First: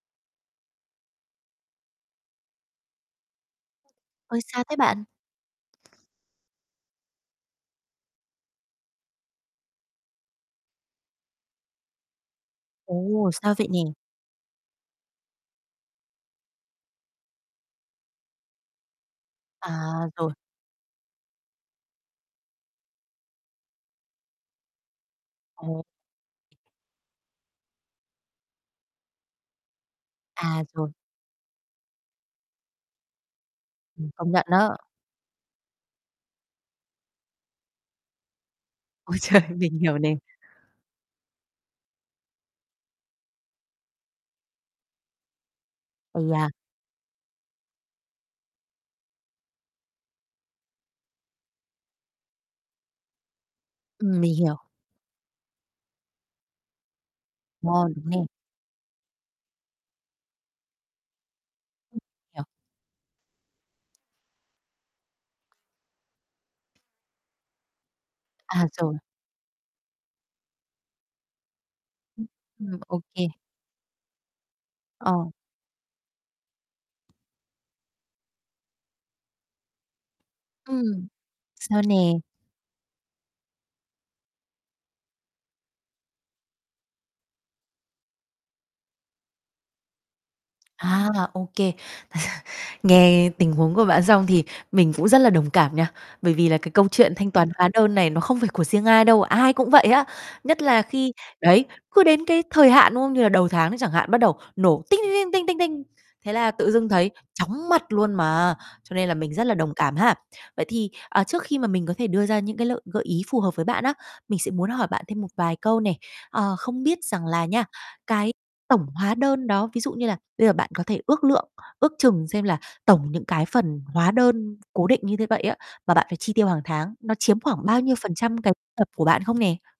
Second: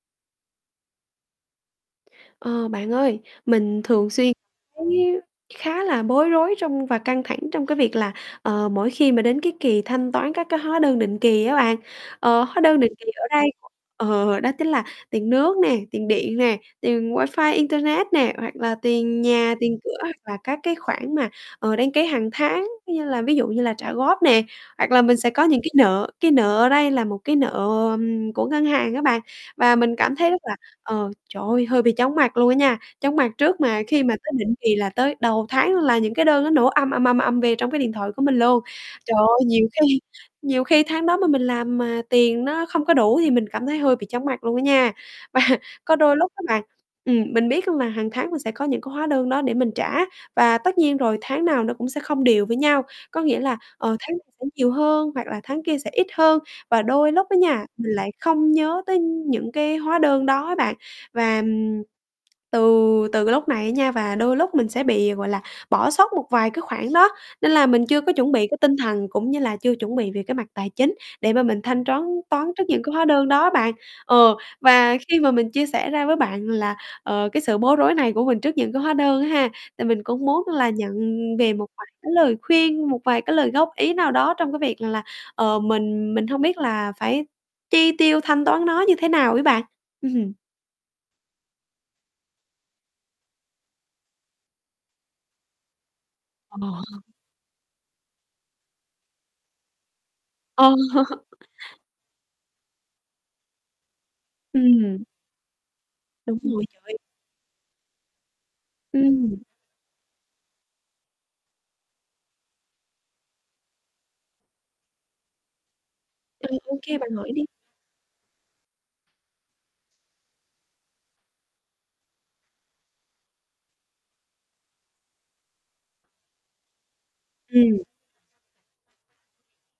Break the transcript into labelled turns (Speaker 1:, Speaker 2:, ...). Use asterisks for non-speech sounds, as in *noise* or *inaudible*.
Speaker 1: Ờ, bạn ơi, mình thường xuyên
Speaker 2: Ôi, sao thế
Speaker 1: thấy
Speaker 2: bạn?
Speaker 1: khá là bối rối trong và căng thẳng trong cái việc là, ờ, mỗi khi mà đến cái kỳ thanh toán các cái hóa đơn định kỳ á bạn. Ờ, hóa đơn định kỳ ở
Speaker 2: Ồ,
Speaker 1: đây
Speaker 2: sao vậy nè?
Speaker 1: ờ, đó chính là tiền nước nè, tiền điện nè, tiền wifi internet nè, hoặc là tiền nhà, tiền
Speaker 2: À,
Speaker 1: cửa, hoặc
Speaker 2: rồi.
Speaker 1: là các cái khoản mà, ờ, đăng ký hàng tháng, như là ví dụ như là trả góp nè, hoặc là mình sẽ có những cái
Speaker 2: Ồ.
Speaker 1: nợ, cái nợ ở đây là một cái nợ, ừm, của ngân hàng á bạn, và mình cảm thấy rất là
Speaker 2: À, rồi.
Speaker 1: ờ, trời ơi, hơi bị chóng mặt luôn á nha, chóng mặt trước mà khi
Speaker 2: Mình
Speaker 1: mà
Speaker 2: công
Speaker 1: tới
Speaker 2: nhận
Speaker 1: định
Speaker 2: á.
Speaker 1: kỳ là tới đầu tháng là những cái đơn nó nổ ầm, ầm, ầm, ầm về trong cái điện thoại của mình luôn. Trời
Speaker 2: Ôi trời,
Speaker 1: ơi, nhiều
Speaker 2: mình hiểu
Speaker 1: khi
Speaker 2: nè.
Speaker 1: nhiều khi tháng đó mà mình làm mà tiền nó không có đủ, thì mình cảm thấy hơi bị chóng mặt luôn á nha. Và có đôi
Speaker 2: Ây
Speaker 1: lúc á
Speaker 2: da.
Speaker 1: bạn ừm, mình biết luôn là hàng tháng mình sẽ có những cái hóa đơn đó để mình trả, và tất nhiên rồi tháng nào nó cũng sẽ không đều với nhau, có nghĩa là, ờ, tháng
Speaker 2: Ừm,
Speaker 1: *unintelligible*
Speaker 2: mình
Speaker 1: sẽ
Speaker 2: hiểu.
Speaker 1: nhiều hơn, hoặc là tháng kia sẽ ít hơn, và đôi lúc á nha, mình
Speaker 2: *unintelligible* đúng
Speaker 1: lại
Speaker 2: nè.
Speaker 1: không nhớ tới những cái hóa đơn đó á bạn. Và, ừm,
Speaker 2: Hiểu.
Speaker 1: từ từ cái lúc này á nha và đôi lúc mình sẽ bị, gọi là, bỏ sót một vài cái khoản đó, nên là mình chưa có chuẩn bị cái
Speaker 2: À,
Speaker 1: tinh
Speaker 2: rồi.
Speaker 1: thần, cũng như là chưa chuẩn bị về cái mặt tài chính, để mà mình thanh troán
Speaker 2: Ừm,
Speaker 1: toán trước
Speaker 2: ừm.
Speaker 1: những cái hóa đơn
Speaker 2: Ok.
Speaker 1: đó á bạn, ờ, và khi
Speaker 2: Ờ.
Speaker 1: mà mình chia sẻ ra với bạn là, ờ, cái, sự bối rối này của mình trước những cái hóa đơn á ha, tại mình cũng muốn là nhận
Speaker 2: Ừm,
Speaker 1: về một
Speaker 2: sao
Speaker 1: vài cái
Speaker 2: nè?
Speaker 1: lời khuyên, một vài cái lời góp ý nào đó trong cái việc rằng là, ờ, mình mình hông biết là phải chi tiêu, thanh toán nó như thế nào ấy bạn. Ừm.
Speaker 2: À, OK. *chuckles* Nghe tình huống của bạn xong thì mình cũng rất là đồng cảm nha, bởi vì là
Speaker 1: Ờ
Speaker 2: cái câu
Speaker 1: ha.
Speaker 2: chuyện thanh toán hóa đơn này nó không phải của riêng ai đâu, ai cũng vậy á, nhất
Speaker 1: Ờ.
Speaker 2: là khi đấy, cứ đến cái thời hạn, đúng không, như là đầu tháng nó chẳng hạn bắt đầu nổ tinh,
Speaker 1: Ừm.
Speaker 2: tinh, tinh, tinh, tinh, tinh, thế
Speaker 1: Đúng
Speaker 2: là
Speaker 1: rồi,
Speaker 2: tự
Speaker 1: trời
Speaker 2: dưng
Speaker 1: ơi.
Speaker 2: thấy chóng mặt luôn mà. Cho nên là mình
Speaker 1: Ừm.
Speaker 2: rất là đồng cảm ha. Vậy thì, à, trước khi mà mình có thể đưa ra những cái lợi gợi ý phù hợp với bạn á, mình sẽ muốn hỏi bạn thêm một vài câu nè. Ờ,
Speaker 1: Ừm,
Speaker 2: không
Speaker 1: OK,
Speaker 2: biết
Speaker 1: bạn
Speaker 2: rằng
Speaker 1: hỏi đi.
Speaker 2: là nha, cái tổng hóa đơn đó, ví dụ như là bây giờ bạn có thể ước lượng, ước chừng xem là tổng những cái phần hóa đơn cố định như thế vậy á mà bạn phải chi tiêu hàng tháng, nó chiếm khoảng bao
Speaker 1: Ừm.
Speaker 2: nhiêu phần trăm cái nhập của bạn không nè?